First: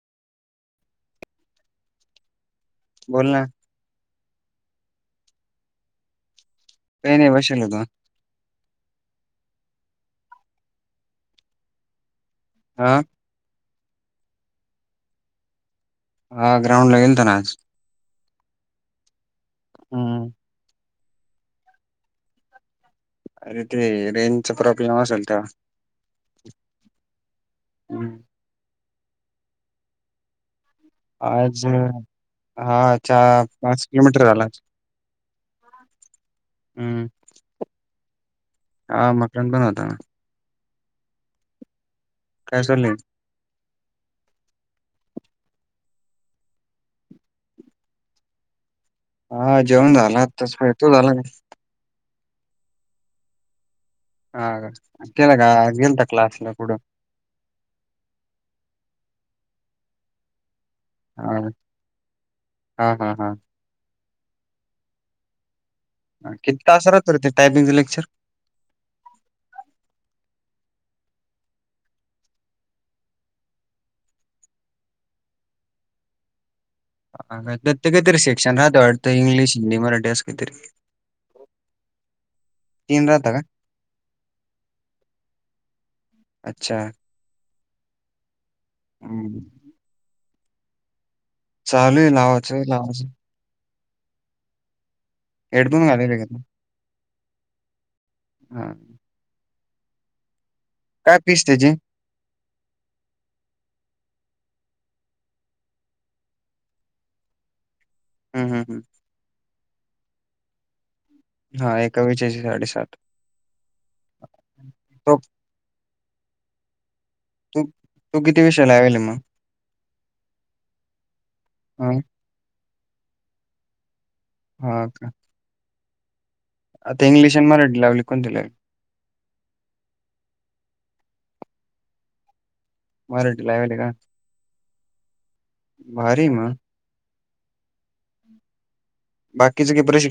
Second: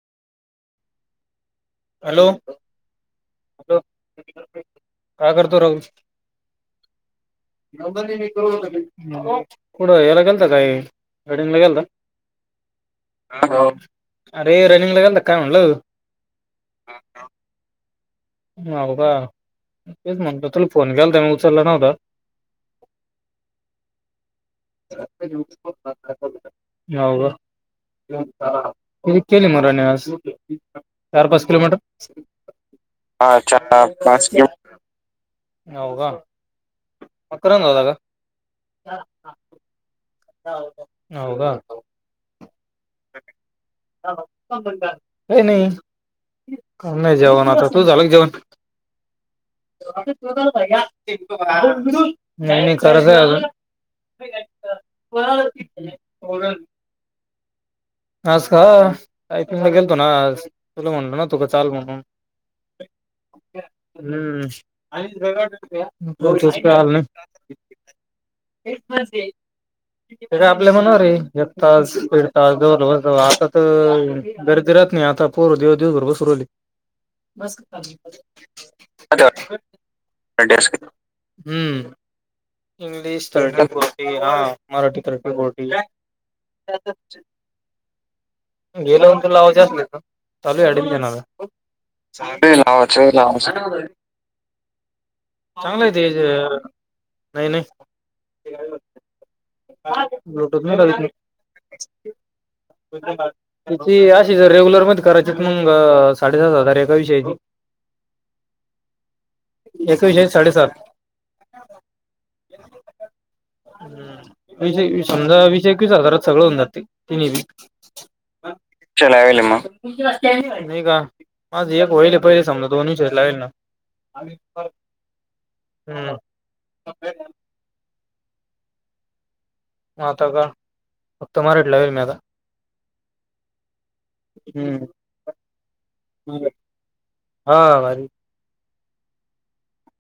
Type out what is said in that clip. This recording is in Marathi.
हॅलो. बोल ना हॅलो, काय करतो राहुल? काही नाही बसेल [unintelligible] होतो कुठ याला गेलता काय गार्डनला गेलता? हा. अरे रनिंग ला गेलता काय म्हणलं हा ग्राउंड ला गेलता ना आज हो का तेच हम्म. म्हणलं तुला फोन केलता मी उचलला नव्हता अरे ते रे हो का? हम्म. [unintelligible] चार आज पाच अं, हा चार किलोमीटर किलोमीटर झाला आज. पाच किलोमीटर हम्म [unintelligible] [unintelligible] रन पण होता. हो का? काय चालंय? अय नाही कर नाही जेवण आता तूह झालं का जेवण? हा जेवण झाला आताच काय तू झाला नाई मी करतय आजून. हा का तेला काय दिवून टाकला असला पडून आज का टायपीगं ले गेलतो ना आज. तुला म्हनल ना हा तुका चाल म्हणून. हा हा हम्म हा न्यू किती टास्क तास आलं राहतो रे ते नाई. टायपिंगचं लेक्चर ते त आपल्या मणावरय एकतास दिडतास. जोवर [unintelligible] आता तर गर्दी राहत नाही आता पोर दिवस दिवस भर बसू रायले. ते ते काहीतरी सेक्शन राहतं वाटतं इंग्लिश हिंदी मराठी असं काहीतरी [unintelligible] हम्म. तीन इंग्लिश राहता का थर्टी फोर्टी हं मराठी थर्टी फोर्टी. अच्छा गेल्याऊन त हम्म. लावायचे आसल त? चालूय अँडमिशन चालू आहे लावायचं लावायचं माझं [unintelligible] चांगलं हेडफोन आहे ते घालेल ज का तू नाही नाही. [unintelligible] ब्लूटूथ नाई काय फीस त्याची? करित मी. ची अशी ज रेग्युलर मध्ये करायची मंग, साडेसात हजार एका विषयाची [inaudible] हम्म हम्म हम्म. एका विषयात साडेसात. हां एका विषयाचे साडेसात. विस ए समजा विस एकवीस हाजारात सगळं हून जाते तीन्ही बी. तू तू किती विषय लावेलय मगं? मी का? माझं एक हां, होयेल हाय पहिले समजा दोन विषयात लावेल ना. हा का. हम्म. आता इंग्लिश आन मराठी लावली कोणती लावली? आता का फक्त मराठी लावेल मी आता. मराठी लावेलय का? हम्म. भारीय म. हा भारी य. बाकीच काही प्रशिक्ष